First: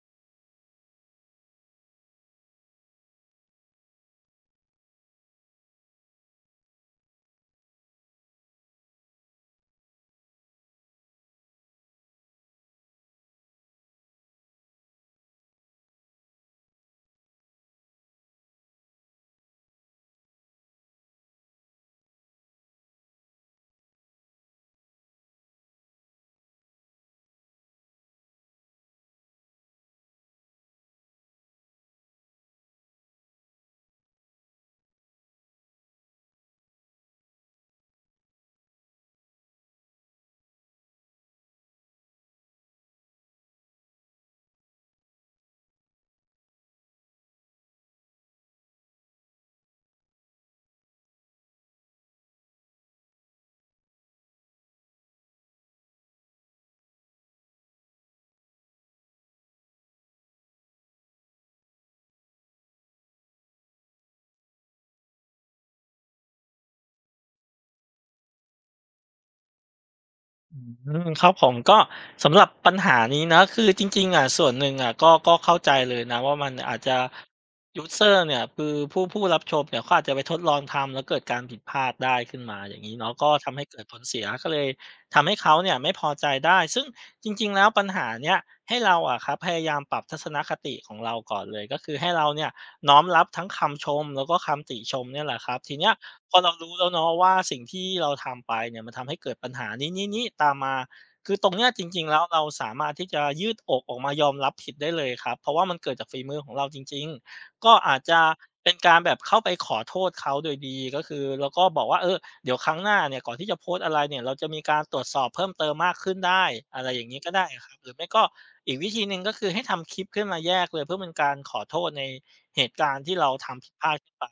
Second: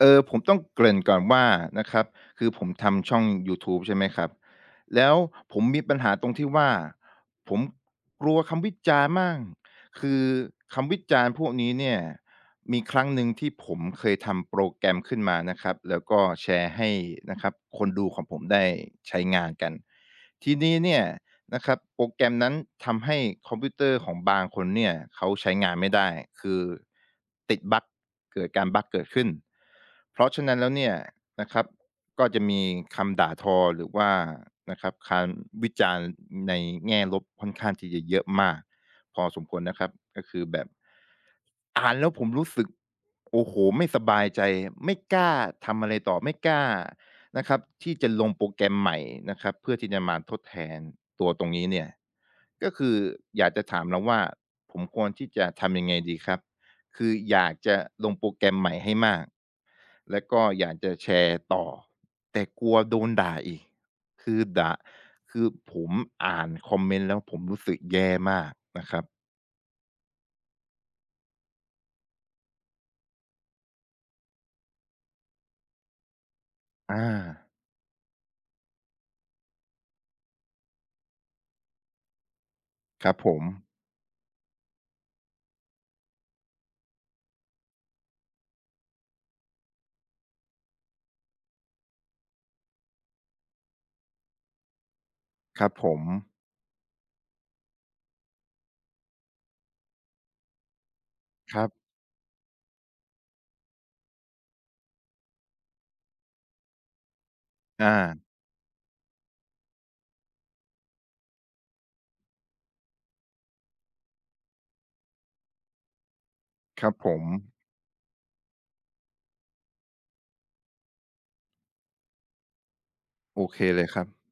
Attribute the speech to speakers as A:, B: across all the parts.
A: เออ ผมต้องเกริ่นก่อนว่า นะครับ คือผมทำช่องยูทูบ ใช่ไหมครับ แล้วผมมีปัญหาตรงที่ว่า ผมกลัวคำวิจารณ์มาก คือคำวิจารณ์พวกนี้เนี่ย มีครั้งหนึ่งที่ผมเคยทำโปรแกรมขึ้นมานะครับ แล้วก็แชร์ให้ นะครับ คนดูของผมได้ใช้งานกัน ทีนี้เนี่ย นะครับ โปรแกรมนั้นทำให้คอมพิวเตอร์ของบางคนเนี่ย เขาใช้งานไม่ได้ คือติดบัก เกิดกาบักเกิดขึ้น เพราะฉะนั้นแล้วเนี่ยนะครับ ก็จะมีคำด่าทอหรือว่านะครับ คำวิจารณ์ในแง่ลบค่อนข้างที่จะเยอะมากพอสมควรนะครับ ก็คือแบบ อ่านแล้วผมรู้สึก โอ้โฮ ไม่สบายใจ ไม่กล้าทำอะไรต่อ ไม่กล้า นะครับที่จะลงโปรแกรมใหม่นะครับ เพื่อที่จะมาทดแทนตัวตรงนี้เนี่ย ก็คืออยากจะถามเราว่า ผมควรที่จะทำยังไงดีครับ? คืออยากจะลงโปรแกรมใหม่ให้มาก แล้วก็อยากจะแชร์ต่อ แต่กลัวโดนด่าอีก คือด่า คือผมอ่านคอมเมนต์แล้ว ผมรู้สึกแย่มากนะครับ
B: อืม ครับผม ก็สำหรับปัญหานี้เนาะ คือจริง ๆ อะ ส่วนหนึ่งอะ ก็ ก็เข้าใจเลยนะว่า มันอาจจ
A: อ
B: ะ
A: า
B: ยูสเซอร์ เนี่ย คือผู้ ผู้รับชมเนี่ย เขาอาจจะไปทดลองทำ แล้วเกิดการผิดพลาดได้ขึ้นมาอย่างงี้เน
A: ค
B: า
A: ร
B: ะ
A: ับ
B: ก
A: ผ
B: ็ทำให้
A: ม
B: เกิดผลเสีย ก็เลยทำให้เขาเนี่ยไม่พอใจได้ ซึ่งจริง ๆ แล้วปัญหาเนี้ย ให้เราอะครับ พยายามปรับทัศนคติของเราก่อนเลย ก็คือให้เราเนี่ยน้อมรับทั้งคำชม แล้วก็คำติชมเนี่ยแหละครับ
A: ครั
B: ท
A: บ
B: ีเน
A: ผ
B: ี้ย
A: ม
B: พอเรารู้แล้วเนาะว่า สิ่งที่เราทำไปเนี่ย มันทำให้เกิดปัญหานี้ ๆ ๆ ตามมา คือตรง
A: ค
B: เน
A: ร
B: ี
A: ั
B: ้
A: บ
B: ยจริง ๆ แล้ว เราสามารถที่จะยืดอกออกมายอมรับผิดได้เลยครับ เพราะว่ามันเกิดจากฝีมือของเราจริง ๆ ก็
A: อ
B: อาจจ
A: า
B: ะเป็น การแบบเข้าไปขอโทษเขาโดยดี ก็คือแล้วก็บอกว่า เออ เดี๋ยวครั้งหน้าเนี่ย ก่อนที่จะโพสต์อะไรเนี่ย เรา จะมีการตรวจสอบเพิ่มเติมมากขึ้นได้ อะ
A: ค
B: ไ
A: ร
B: ร
A: ับ
B: อย่
A: ผ
B: างงี้
A: ม
B: ก็ได้ครับ หรือไม่ก็อีกวิธีหนึ่ง ก็คือให้ทำคลิปขึ้นมาแยกเลย เพื่อเป็นการขอโทษในเหตุการณ์ที่เรา
A: โอ
B: ท
A: เค
B: ำผิด
A: เล
B: พ
A: ย
B: ลาด
A: ครั
B: นี้
A: บ
B: ไป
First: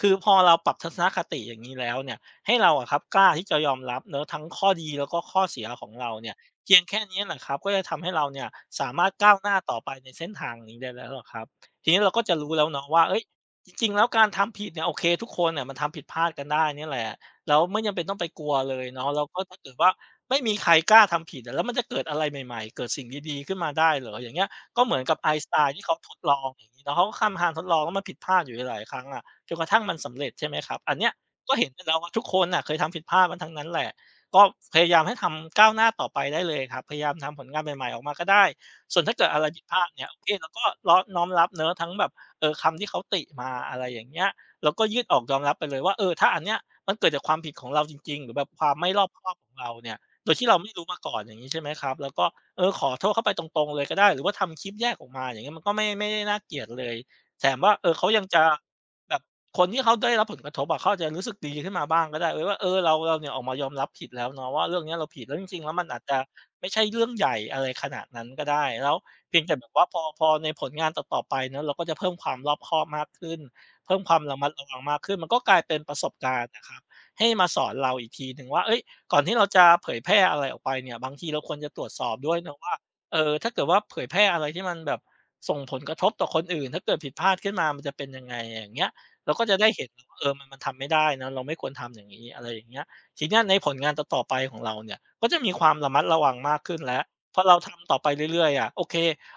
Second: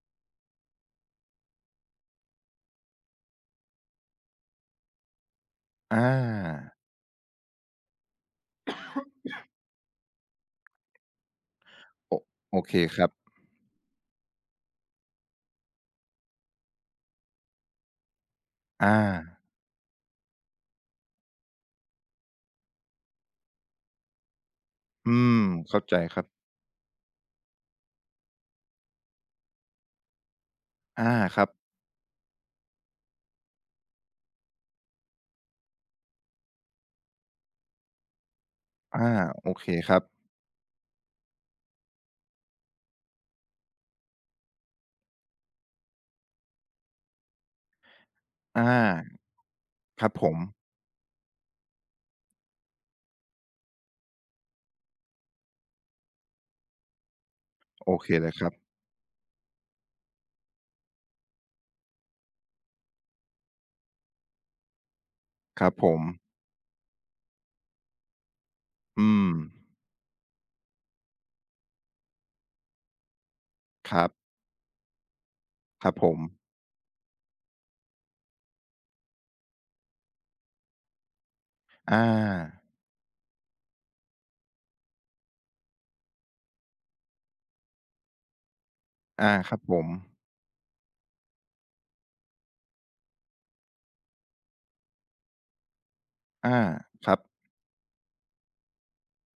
B: คือพอเราปรับทัศนคติ อย่างนี้แล้วเนี่ย ให้เราอะครับกล้าที่จะยอมรับเนาะ ทั้งข้อดีแล้วก็ข้อเสียของ
A: อ
B: เราเนี่ย เพ
A: า
B: ียงแค่นี้แหละครับ ก็จะทำให้เรา เนี่ยสามารถก้าวหน้าต่อไปในเส้นทางนี้ได้แล้วครับ ทีนี้เรา
A: โอ
B: ก็จะรู้
A: โอ
B: แล้ว
A: เค
B: เนาะว
A: ค
B: ่
A: ร
B: า
A: ับ
B: เฮ้ย จริง ๆ แล้วการทำผิดเนี่ย โอเค ทุกคนน่ะมันทำผิดพลาดกันได้เนี่ยแหละ แล้วไม่จำเป็นต้องไปกลัวเล
A: อ
B: ยเนาะ แล้ว
A: า
B: ก็ถ้าเกิดว่าไม่มีใครกล้าทำผิดอะ แล้วมันจะเกิดอะไรใหม่ ๆ เกิดสิ่งดี ๆ ขึ้นมาได้เหรอ อย่างเงี้ย ก็เหมือน
A: อื
B: กับ
A: ม
B: Einstein
A: เข้
B: ที
A: า
B: ่เข
A: ใ
B: า
A: จ
B: ท
A: ค
B: ด
A: รับ
B: ลองอย่างงี้เนาะ เขาก็ทำการ ทดลอง แล้วมันผิดพลาดอยู่หลาย ๆ ครั้งอะ จนกระทั่งมันสำเร็จ ใช่ไหม ครับ อัน
A: อา
B: เนี้ย
A: ครั
B: ก
A: บ
B: ็เห็นแล้วว่า ทุกคนน่ะเคยทำผิดพลาดมาทั้งนั้นแหละ ก็พยายามให้ทำ ก้าวหน้าต่อไปได้เลยครับ พยายามทำผลงานใหม่ ๆ ออกมาก็ได้ ส
A: อ
B: ่
A: า
B: วนถ้าเกิดอะไร
A: โอ
B: ผิ
A: เ
B: ด
A: ค
B: พลาด
A: ครั
B: เ
A: บ
B: นี่ย โอเค เราก็ล้อ น้อมรับ เนาะ ทั้งแบบ เอ่อ คำที่เขาติมา อะไรอย่างเงี้ย แล้วก็ยืดอกยอมรับไปเลยว่า เออ ถ้าอันเนี้ยมันเกิดจากความผิดของเราจริง ๆ หรือแบบ
A: อ
B: ค
A: า
B: วามไม่รอบคอบของเราเนี่ย
A: ครับผ
B: โดยที่เ
A: ม
B: ราไม่รู้มาก่อนอย่างนี้ ใช่ไหมครับ แล้วก็ เออ ขอโทษเข้าไปตรง ๆ เลยก็ได้ หรือว่าทำคลิปแยกออกมา อย่างนี้มันก็ไม่ ไม่ได้น่าเกลียดเลย แถมว่า เอ
A: โอ
B: อ เข
A: เค
B: ายั
A: เ
B: ง
A: ลย
B: จ
A: ค
B: ะ
A: รับ
B: แบบคนที่เขาได้รับผลกระทบอะ เขาอาจจะรู้สึกดีขึ้นมาบ้างก็ได้ เออ ว่า เออ เรา เรา เนี่ยออกมายอมรับผิดแล้วเนาะว่าเรื่องนี้เราผิด แล้วจริ
A: ค
B: ง ๆ
A: ร
B: แ
A: ั
B: ล
A: บ
B: ้ว ม
A: ผ
B: ันอาจจะ
A: ม
B: ไม่ใช่เรื่องใหญ่อะไรขนาดนั้นก็ได้ แล้ว
A: อื
B: เพียงแต่แบ
A: ม
B: บว่าพอ พอในผลงานต่อ ๆ ไปเนาะ เราก็จะเพิ่มความรอบคอบมากขึ้น เพ
A: ค
B: ิ่
A: ร
B: ม
A: ั
B: ค
A: บ
B: วามระมัดระวังมากขึ้น มันก็กลายเป็น
A: คร
B: ป
A: ั
B: ร
A: บ
B: ะส
A: ผ
B: บก
A: ม
B: ารณ์น่ะครับ ให้มาสอนเราอีกทีหนึ่งว่า เฮ้ย ก่อนที่เราจะเผยแพร่อะไรออกไปเนี่ย บางทีเราควรจะตรวจ
A: อ
B: ส
A: า
B: อบด้วยนะว่า เออ ถ้าเกิดว่าเผยแพร่อะไรที่มันแบบส่งผลกระทบต่อคนอื่น ถ้าเกิดผิดพลาด ขึ้นมามันจะเป็นยังไง อย่างเงี้ย
A: อ
B: เ
A: า
B: ราก็
A: ค
B: จ
A: ร
B: ะ
A: ับ
B: ได้
A: ผ
B: เห็นถึง
A: ม
B: ว่า เออ มัน มันทำไม่ได้นะ เราไม่ควรทำอย่างงี้ อะไรอย่างเงี้ย ทีเนี้ยในผลงานต่อ ๆ ไปของเราเนี่ย ก็จะมีความระมัดระวัง
A: อ
B: ม
A: า
B: าก ขึ้นแล้ว
A: ครับ
B: พอเราทำต่อไปเรื่อย ๆ อะ โอเค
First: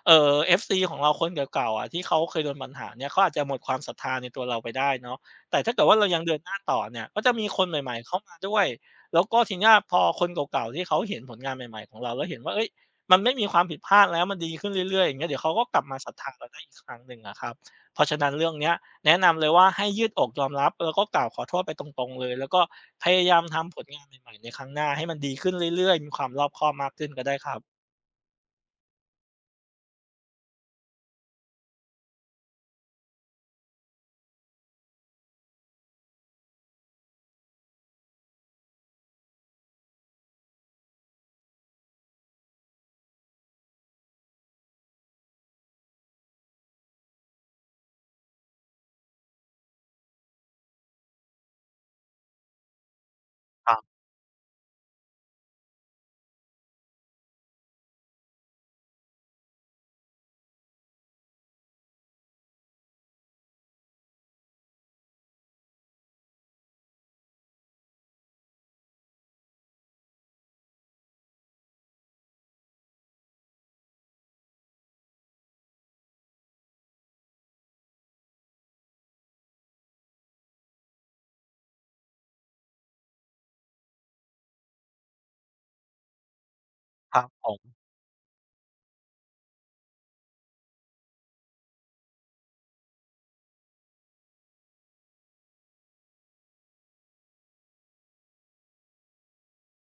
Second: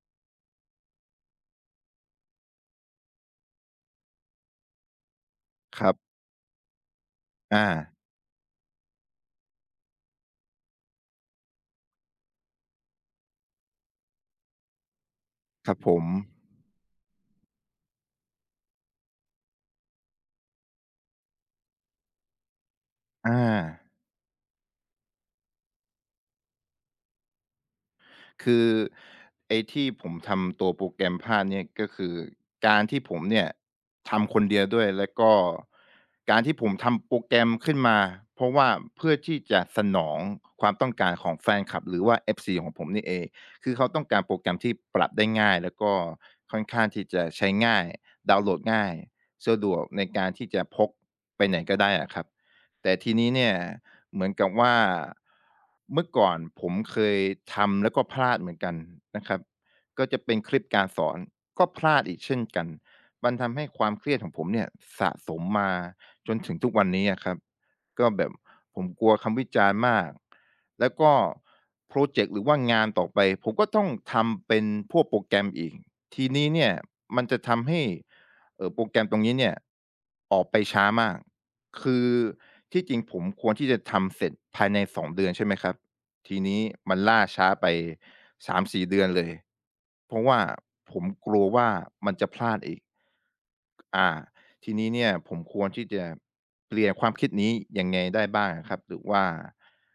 B: เอ่อ FC ของเราคนเก่า ๆ อะ ที่เขาเคยโดนปัญหาเนี้ย เขาอาจจะหมดความศรัทธาในตัวเราไปได้เนาะ แต่ถ้าเก
A: ค
B: ิด
A: ร
B: ว
A: ั
B: ่
A: บ
B: าเรายังเดินหน้าต่อเนี่ย ก็จะมี
A: อ
B: คนใ
A: า
B: หม่ ๆ เข้ามาด้วย แล้วก็ทีเนี้ยพอคนเก่า ๆ ที่เขาเห็นผลงานใหม่ ๆ ของเราแล้วเห็นว่า เฮ้ย มันไม่มีความผิดพลาดแล้ว มันดี ขึ้นเรื่อย ๆ อย่างเงี้ย เดี๋ยวเขาก็
A: คร
B: ก
A: ับ
B: ลับ
A: ผ
B: มาศรัทธา
A: ม
B: เราได้อีกครั้งหนึ่งอะครับ เพราะฉะนั้นเรื่องเนี้ย แนะนำเลยว่าให้ยืดอกยอมรับ แล้วก็กล่าวขอโทษไปตรง ๆ เลย แล้วก็พยา
A: อ
B: ยามทำผ
A: า
B: ลงานใหม่ ๆ ในครั้งหน้าให้มันดี ขึ้นเรื่อย ๆ มีความรอบคอบมากขึ้นก็ได้ครับ
A: คือไอ้ที่ผมทำตัวโปรแกรมภาพเนี่ย ก็คือการที่ผมเนี่ยทำ คนเดียวด้วย แล้วก็การที่ผมทำโปรแกรมขึ้นมา เพราะว่าเพื่อที่จะสนองความต้องการของแฟนคลับ หรือว่า FC ของผมนี่เอง คือเขาต้องการโปรแกรมที่ปรับได้ง่าย แล้วก็ค่อนข้างที่จะใช้ง่าย ดาวน์โหลดง่าย สะดวกในการที่จะพกไปไหนก็ได้อะครับ แต่ทีนี้เนี่ย
B: ครับ
A: เหมือนกับว่า เมื่อก่อนผมเคยทำแล้วก็พลาดเหมือนกันนะครับ ก็จะเป็นคลิปการสอน ก็พลาดอีกเช่นกัน มันทำให้ความเครียดของผมเนี่ย สะสมมาจนถึง ทุกวันนี้อะครับ ก็แบบผมกลัวคำวิจารณ์มาก แล้วก็พรอเจ็กต์ หรือว่างานต่อไป ผมก็ต้องทำเป็นพวกโปรแกรมอีก ทีนี้เนี่ยมันจะทำให้ เอ่อ โปรแกรมตรงนี้เนี่ยออกไปช้ามาก คือที่จริงผมควรที่จะทำเสร็จภายใน 2 เดือน ใช่ไหมครับ ทีนี้มันล
B: คร
A: ่า
B: ับ
A: ช
B: ผ
A: ้าไป
B: ม
A: 3-4 เดือนเลย เพราะว่าผมกลัวว่า มันจะพลาดอีก อา ทีนี้เนี่ย ผมควรที่จะเปลี่ยนความคิดนี้ยังไงได้บ้างอะครับ? หรือว่า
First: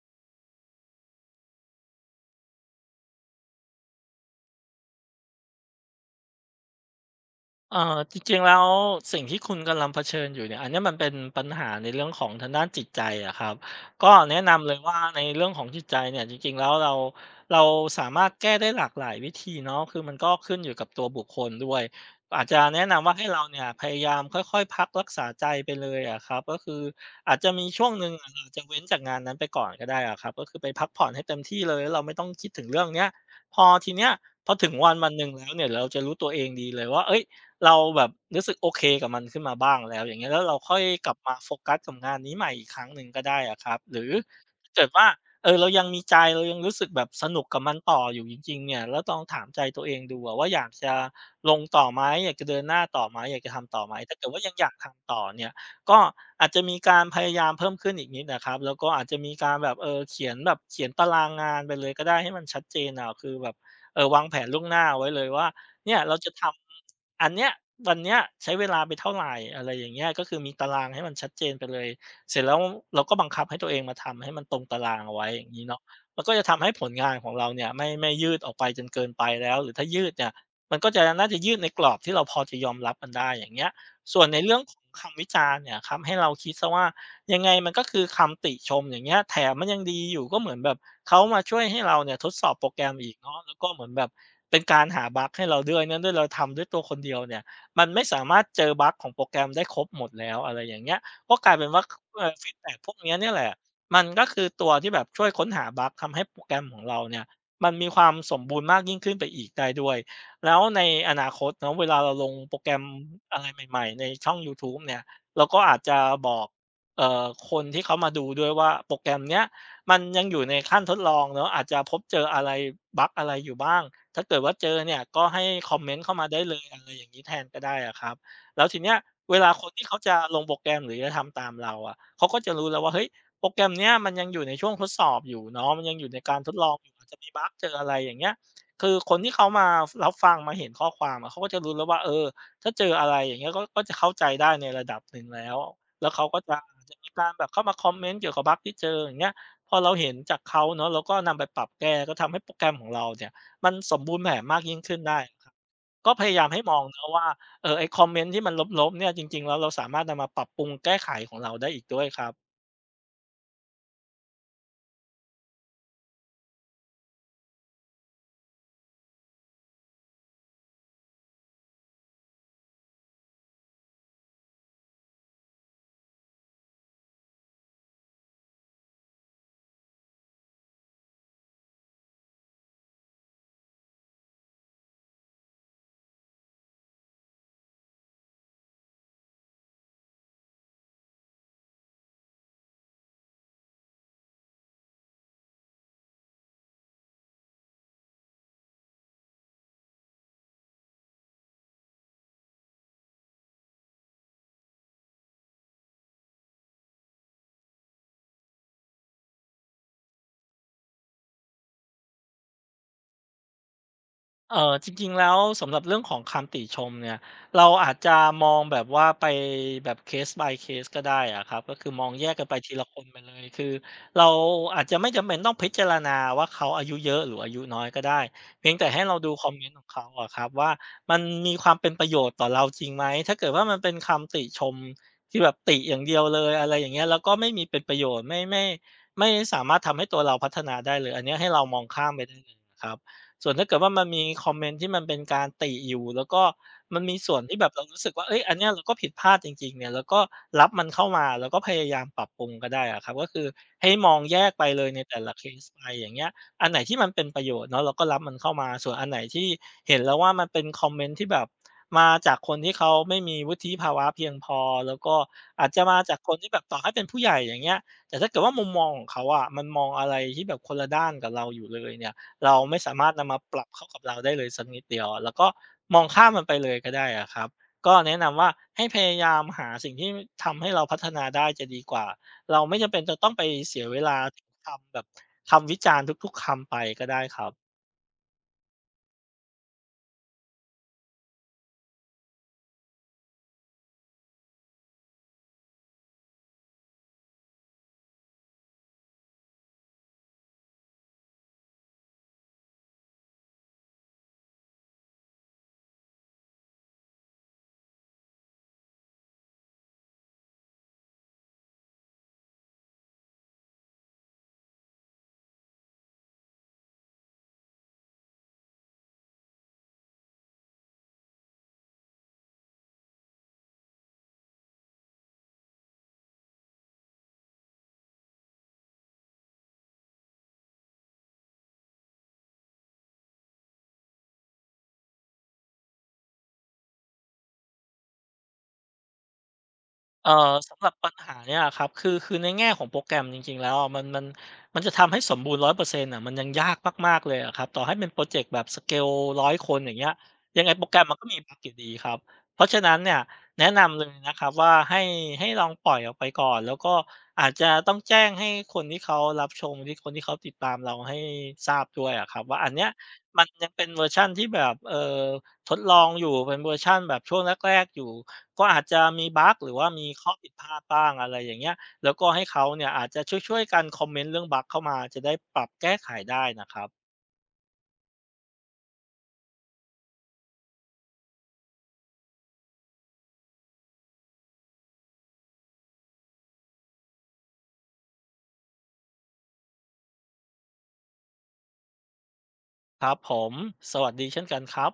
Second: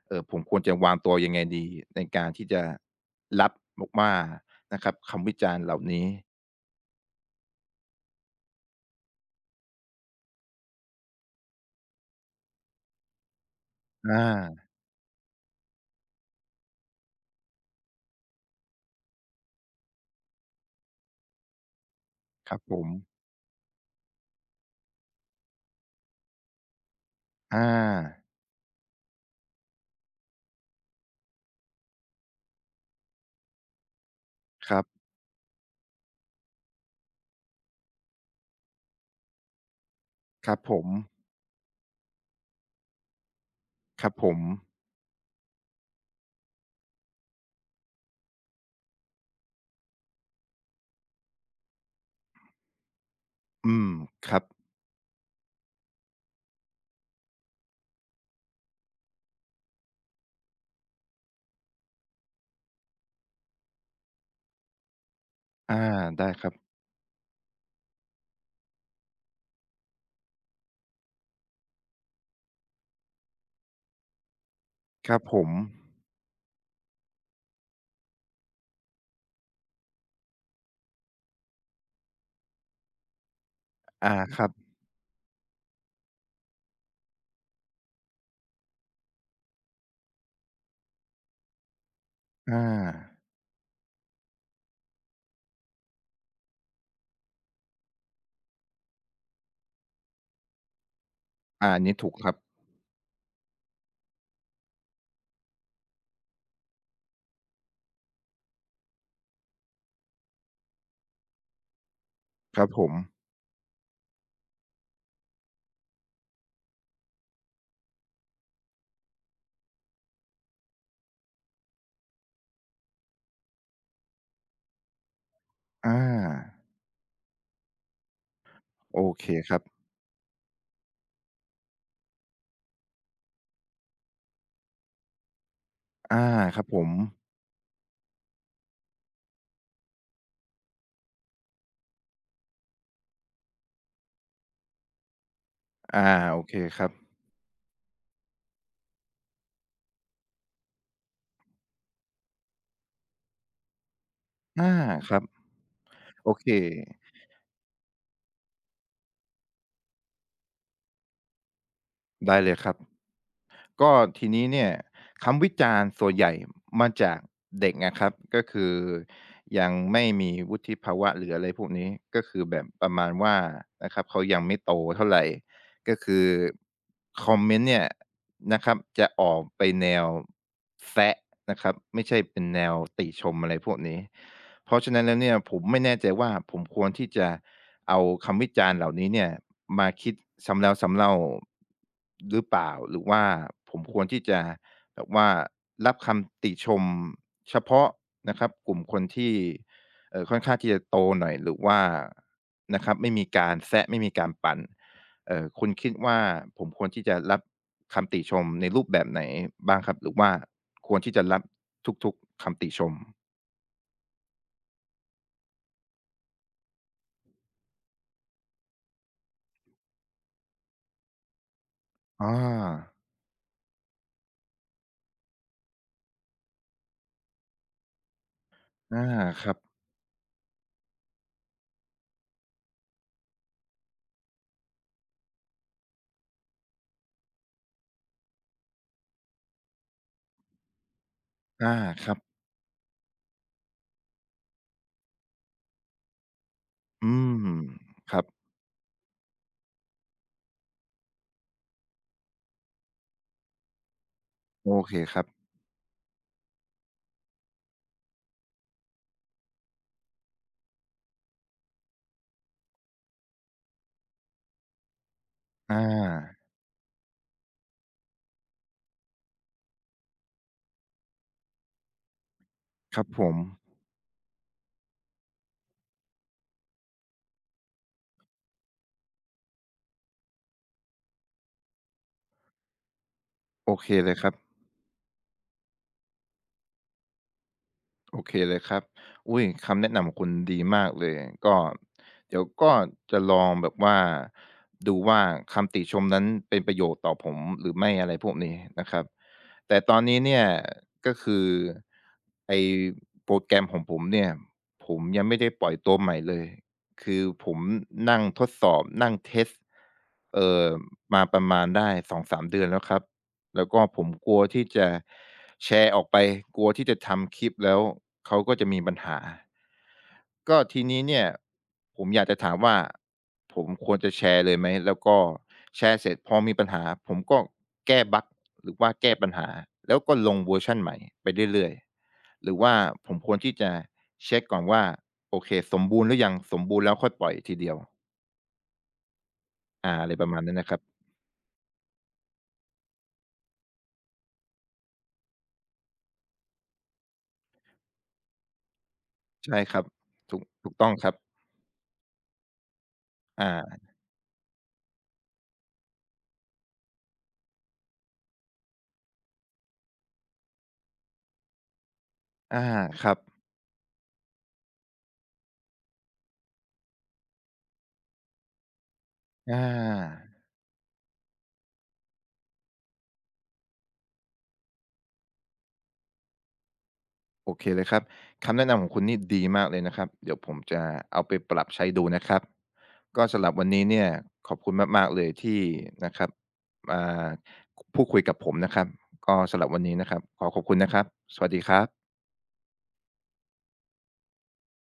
A: เอ่อ ผมควรจะวางตัวยังไงดี ในการที่จะรับ ม ว่า นะครับ คำวิจารณ์เหล่านี้?
B: เอ่อ จริง ๆ แล้วสิ่งที่คุณกำลังเผชิญอยู่เนี่ย อันเนี้ยมันเป็นปัญหาในเรื่องของทางด้านจิตใจอะครับ ก
A: อ
B: ็แนะน
A: า
B: ำเลยว่า ในเรื่องของจิตใจเนี่ย จริง ๆ แล้วเรา เราสามารถแก้ได้หลากหลายวิธีเนาะ คือมันก็ขึ้นอยู่กับตัวบุคคลด้วย อาจ
A: ค
B: จ
A: รั
B: ะ
A: บผ
B: แนะน
A: ม
B: ำว่า ให้เราเนี่ยพยายามค่อย ๆ พักรักษาใจไปเลยอะครับ ก็คืออาจจะ
A: อ
B: มีช่วงหนึ่ง
A: า
B: เราจะเว้นจากงานนั้นไปก่อนก็ได้อะครับ ก็คือไปพักผ่อนให้เต็มที่เลย แล้วเราไม่ต้องคิดถึง เรื่องเนี้ย พอทีเนี้ย พอถึ
A: ค
B: ง
A: รับ
B: วัน วันหนึ่งแล้วเนี่ย เราจะ รู้ตัวเองดีเลยว่า เอ๊ย เราแบบรู้สึกโอเคกับมันขึ้นมาบ้างแล้ว อย่างเงี้ย แล้ว
A: ค
B: เ
A: ร
B: ร
A: ั
B: า
A: บ
B: ค
A: ผ
B: ่อย
A: ม
B: กลับมาโฟกัสกับงานนี้ใหม่อีกครั้งหนึ่งก็ได้อะครับ หร
A: ค
B: ื
A: ร
B: อ
A: ับผม
B: ถ้าเกิดว่า เอ่อ เรายังมีใจ เรายังรู้สึกแบบสนุกกับมันต่ออยู่จริง ๆ เนี่ย แล้วลองถามใจตัวเองดูอะว่า อยากจะลง ต่อไหม อยากจะเดินหน้าต่อไหม อยากจะท
A: อื
B: ำต่อ
A: ม
B: ไหม ถ้าเกิ
A: ค
B: ดว
A: รั
B: ่า
A: บ
B: ยังอยากทำต่อเนี่ย ก็อาจจะมีการ พยายามเพิ่มขึ้นอีกนิดนะครับ แล้วก็อาจจะมีการแบบ เอ่อ เขียนแบบ เขียนตารางงานไปเลย ก็ได้ ให้มันชัดเจนอะ คือแบบ เอ่อ วางแผนล่วงหน้าเอาไว้เลยว่า
A: อา
B: เนี่ยเรา
A: ได้
B: จะท
A: ครับ
B: ำอัน เนี้ย วันเนี่ยใช้เวลาไปเท่าไร อะไรอย่างเงี้ย ก็คือมีตารางให้มันชัดเจนไปเลย เสร็จแล้วเราก็บังคับให้ตัวเองมาทำให้มันตรงตารางเ
A: ค
B: อ
A: ร
B: า
A: ั
B: ไ
A: บ
B: ว้
A: ผ
B: อย่า
A: ม
B: งงี้เนาะ มันก็จะทำให้ผลงาน ของเราเนี่ย ไม่ ไม่ยืดออกไปจนเกินไปแล้ว หรือถ้ายืดเนี่ย มันก็จะน่าจะยืดในกรอบที่เราพอจะยอมรับมัน ได้อย่างเงี้ย
A: อา
B: ส่วนใน
A: ครั
B: เร
A: บ
B: ื่องของคำวิจารณ์เนี่ยครับ ให้เราคิดเสียว่า ยังไงมันก็คือคำติชมอย่างเงี้ย แถมมันยังดีอยู่ ก็เหมือนแบบเขามาช่วยให้เราเนี่ย ทดสอ
A: อ
B: บโปรแกรมอี
A: า
B: กเนาะ แล้วก็เหมือนแบบเป็นการหาบักให้เราด้วย นั่นด้วยเราทำด้วยตัวคนเดียวเนี่ย มันไม่ สามารถเจอบักของโปรแกรมได้ครบหมดแล้ว อะไรอย่างเงี้ย ก็ กลายเป
A: อ
B: ็
A: า
B: นว
A: อ
B: ่
A: ั
B: า
A: นนี้ถูกครับ
B: [unintelligible] ฟีดแบ็กพวกเนี้ยเนี่ยแหละ มันก็คือตัวที่แบบช่วยค้นหาบัก ทำให้โปรแกรมของเราเนี่ย มันมีความสมบูรณ์มากยิ่งขึ้นไปอีกได้ด้วย แล้วในอนาคตเนาะ เวลาเราลงโป
A: ค
B: ร
A: รั
B: แก
A: บ
B: ร
A: ผ
B: ม
A: ม
B: อะไรใหม่ ๆ ในช่องยูทูบเนี่ย เราก็อาจจะบอก เอ่อ คนที่ เขามาดูด้วยว่า โปรแกรมเนี้ยมันยังอยู่ในขั้นทดลองเนาะ อาจจะพบ เจออะไร บัก อะไรอยู่บ้าง ถ้าเกิดว่าเจอเนี่ย ก็ให้คอมเม
A: อ
B: นต์เข้ามาได้เล
A: า
B: ย อะไรอย่างงี้แทนก็ได้อะครับ แล้วทีเนี้
A: โ
B: ย
A: อเค
B: เวลา
A: ครั
B: ค
A: บ
B: นที่เขาจะลงโปรแกรม หรือจะทำตามเราอะ เขาก็จะรู้แล้วว่า เฮ้ย โปรแกรม เนี้ยมันยังอยู่ในช่วงทดสอบอยู่เนาะ มันยังอยู่
A: อ
B: ใ
A: า
B: นการทด
A: ครั
B: ล
A: บ
B: อง
A: ผ
B: อย
A: ม
B: ู่ มันจะมีบักเจอ อะไรอย่างเงี้ย คือคนที่เขามารับฟัง มาเห็นข้อความอะ เขาก็จะรู้แล้วว่า เอ่อ ถ้าเจอ อะไรอย่างเงี้ย ก็ ก็เข้าใจได้ ในระดับหนึ่งแล้ว
A: อา
B: แล้วเขาก
A: โ
B: ็
A: อเค
B: อาจ
A: ครับ
B: จะมีการแบบเข้ามาคอมเมนต์เกี่ยวกับบักที่เจออย่างเงี้ย พอ เราเห็นจากเขาเนาะ เราก็นำไปปรับแก้ ก็ทำให้โปรแกรมของ เราเนี่ย มันสมบูรณ์แบบมา
A: อ
B: ก
A: า
B: ยิ่งขึ้น
A: ค
B: ได
A: ร
B: ้
A: ับ
B: ครับ ก็พ
A: โอ
B: ยาย
A: เ
B: า
A: ค
B: มให้มองเนาะว่า เอ่อ ไอ้คอมเมนต์ที่มันลบ ๆ เนี่ย จริง ๆ แล้วเราสามารถนำมาปรับปรุงแก้ไขของเราได้อีกด้วยครั
A: ได
B: บ
A: ้เลยครับ ก็ทีนี้เนี่ย คำวิจารณ์ส่วนใหญ่มาจากเด็ก นะครับ ก็คือยังไม่มีวุฒิภาวะหรือ อะไรพวกนี้ ก็คือแบบประมาณว่านะครับ เขายังไม่โตเท่าไร ก็คือคอมเมนต์เนี่ยนะครับ จะออกไปแนวแซะนะครับ ไม่ใช่เป็นแนวติชมอะไรพวกนี้ เพราะฉะนั้นแล้วเนี่ย ผมไม่แน่ใจว่าผมควรที่จะเอาคำวิจารณ์เหล่านี้เนี่ย มาคิดซ้ำแล้วซ้ำเล่าหรือเปล่า หรือว่าผมควรที่จะแบบว่ารับคำติชมเฉพาะนะครับ กลุ่มคนที่ เอ่อ ค่อนข้างที่จะโตหน่อย หรือว่านะครับ ไม่มีการแซะ ไม่มีการปั่น เอ่อ คุณคิดว่า ผมควรที่จะรับคำติชมในรูปแบบไหนบ้างครับ? หรือว่า ควรที่จะรับทุก ๆ คำติชม?
B: เอ่อ จริง ๆ แล้วสำหรับเรื่องของคำติชมเนี่ย เราอาจจะมองแบบว่าไปแบบ case by case ก็ได้อะครับ ก็คือมองแย
A: อ
B: กกันไปทีละ
A: า
B: คนไปเลย คือเราอาจจะไม่จำเป็นต้องพิจารณาว่า เขาอายุเยอะหรืออายุน้อยก็ได้ เพียงแต่
A: อ
B: ให
A: า
B: ้เราดู
A: ค
B: ค
A: ร
B: อม
A: ับ
B: เมนต์ของเขาอะครับว่า มันมีความเป็นประโยชน์ต่อเราจริงไหม ถ้าเกิดว่ามันเป็นคำติชมที่แบบติอย่างเดียวเลย อะไรอย่างเงี้ย แล้วก็ไม่มีเป็นประโยชน์ ไม่ ไม่ ไม่สามารถทำให้ตัวเราพัฒนาได้เลย อันเนี้ยให้เรา
A: อา
B: มองข้
A: ค
B: า
A: ร
B: ม
A: ั
B: ไ
A: บ
B: ปได้เลยนะครับ ส่วนถ้าเกิดว่ามันมีคอมเมนต์ที่มันเป็นการติอยู่ แล้วก็มัน
A: อื
B: มีส่
A: ม
B: วนที่แบบเรารู้สึ
A: ค
B: ก
A: รั
B: ว่
A: บ
B: า เฮ้ย อันเนี้ยเราก็ผิดพลาดจริง ๆ เนี่ย เราก็รับมันเข้ามาแล้วก็พยายามปรับปรุงก็ได้อะครับ ก็คือให้มองแยกไป
A: โอ
B: เลย
A: เค
B: ในแต
A: ค
B: ่
A: รั
B: ล
A: บ
B: ะเคสไป อย่างเงี้ย อันไหนที่มันเป็นประโยชน์เนาะ เราก็รับมันเข้ามา ส่วนอันไหนที่เห็นแล้วว่า มันเป็นคอมเมนต์ที่แบบมาจากคนที่เขาไม่มีวุฒิภาวะเพียงพอ แล้วก็อาจ
A: อ
B: จะมาจากค
A: า
B: นที่แบบต่อให้เป็นผู้ใหญ่ อย่างเงี้ย แต่ถ้าเกิดว่ามุมมองของเขาอะ มันมองอะไรที่แบบคนละด้านกับเราอยู่เลยเนี่ย เราไม่สา
A: คร
B: ม
A: ับ
B: ารถน
A: ผ
B: ำม
A: ม
B: าปรับเข้ากับเราได้เลยสักนิดเดียวอะ เราก็มองข้ามมันไป เลยก็ได้อะครับ ก็แนะนำว่า ให้พยายามหาสิ่งที่ทำให้เราพัฒนาได้จะดีกว่า เราไม่จำเป็นจะต้องไป
A: โอ
B: เสี
A: เ
B: ย
A: ค
B: เว
A: เล
B: ลา
A: ยครับ
B: คำแบบ คำวิจารณ์ทุก ๆ คำไปก็ได้ครับ
A: โอเคเลยครับ อุ๊ย คำแนะนำของคุณดีมากเลย ก็ เดี๋ยวก็จะลองแบบว่า ดูว่าคำติชมนั้นเป็นประโยชน์ต่อผมหรือไม่ อะไรพวกนี้นะครับ แต่ตอนนี้เนี่ย ก็คือไอ้โปรแกรมของผมเนี่ย ผมยังไม่ได้ปล่อยตัวใหม่เลย คือผมนั่งทดสอบ นั่งเทสต์ เอ่อ มาประมาณได้ 2-3 เดือนแล้วครับ แล้วก็ผมกลัว ที่จะแชร์ออกไป กลัวที่จะทำคลิป แล้วเขาก็จะมีปัญหา ก็ทีนี้เนี่ยผมอยากจะถามว่า ผมควรจะแชร์เลยไหม? แล้วก็ แชร์เสร็จพอมีปัญหาผมก็แก้บัก หรือว่าแก้ปัญหา แล้วก็ลงเวอร์ชันใหม่ไปเรื่อย ๆ หรือว่าผมควรที่จะเช็กก่อนว่า โอเค สมบูรณ์หรือยัง สมบูรณ์แล้วค่อยปล่อยทีเดียว? อ่า อะไรป
B: เ
A: ร
B: อ่
A: ะ
B: อ
A: มาณนั้นน่ะค
B: ส
A: รับ
B: ำหรับปัญหาเนี่ยอะครับ คือ คือใน แง่ของโปรแกรมจริง ๆ แล้วอะ มัน มัน มันจะทำให้สมบูรณ์ 100% อะ มันยังยากมาก ๆ เลยอะครับ ต่อให้เป็นพรอเจกต์แบบ สเกล ร้
A: ใ
B: อ
A: ช่
B: ย ค
A: คร
B: น
A: ับ
B: อย่างเงี้ย
A: ถูก
B: ยั
A: ถ
B: ง
A: ู
B: ไง
A: ก
B: โป
A: ต้
B: ร
A: อง
B: แกร
A: ค
B: ม
A: รั
B: มั
A: บ
B: นก็มีบักอยู่ดีครับ เพราะฉะนั้นเนี่ย
A: อ
B: แนะน
A: า
B: ำหนึ่งนะครับ ว่า ให้ ให้ลองปล่อยออกไปก่อน แล้วก็อาจจะ ต้องแจ้งให้คนที่เขารับชง ที่ คนที่เขาติดตามเราให้ทราบด้วยอะครับว
A: อ
B: ่า
A: า
B: อันเนี้ย
A: ครับ
B: มันยังเป็นเวอร์ชันที่แบบ เอ่อ ทดลองอยู่ เป็นเวอร์ชันแบบช่วงแรก ๆ อยู่ ก็ อาจจะมีบ
A: อ
B: ัก
A: า
B: หรือว่ามีข้อผิดพลาดบ้าง อะไรอย่างเงี้ย แล้วก็ให้เขาเนี่ยอาจจะช่วย ๆ กันคอมเมนต์ เรื่องบักเข้ามา จะได้ปรับแก้ไขได้น่ะครับ
A: โอเคเลยครับ คำแนะนำของคุณนี่ ดีมากเลยนะครับ เดี๋ยวผมจะเอาไปปรับใช้ ดูนะครับ ก็สำหรับวันนี้เนี่ย ขอบคุณมาก ๆ เลย ที่นะครับ อ่า ค พูดคุยกับผมนะครับ ก็สำหรับวันนี้นะครับ ขอขอบคุณ นะครับ สวัสดีครับ
B: ครับผม สวัสดีเช่นกันครับ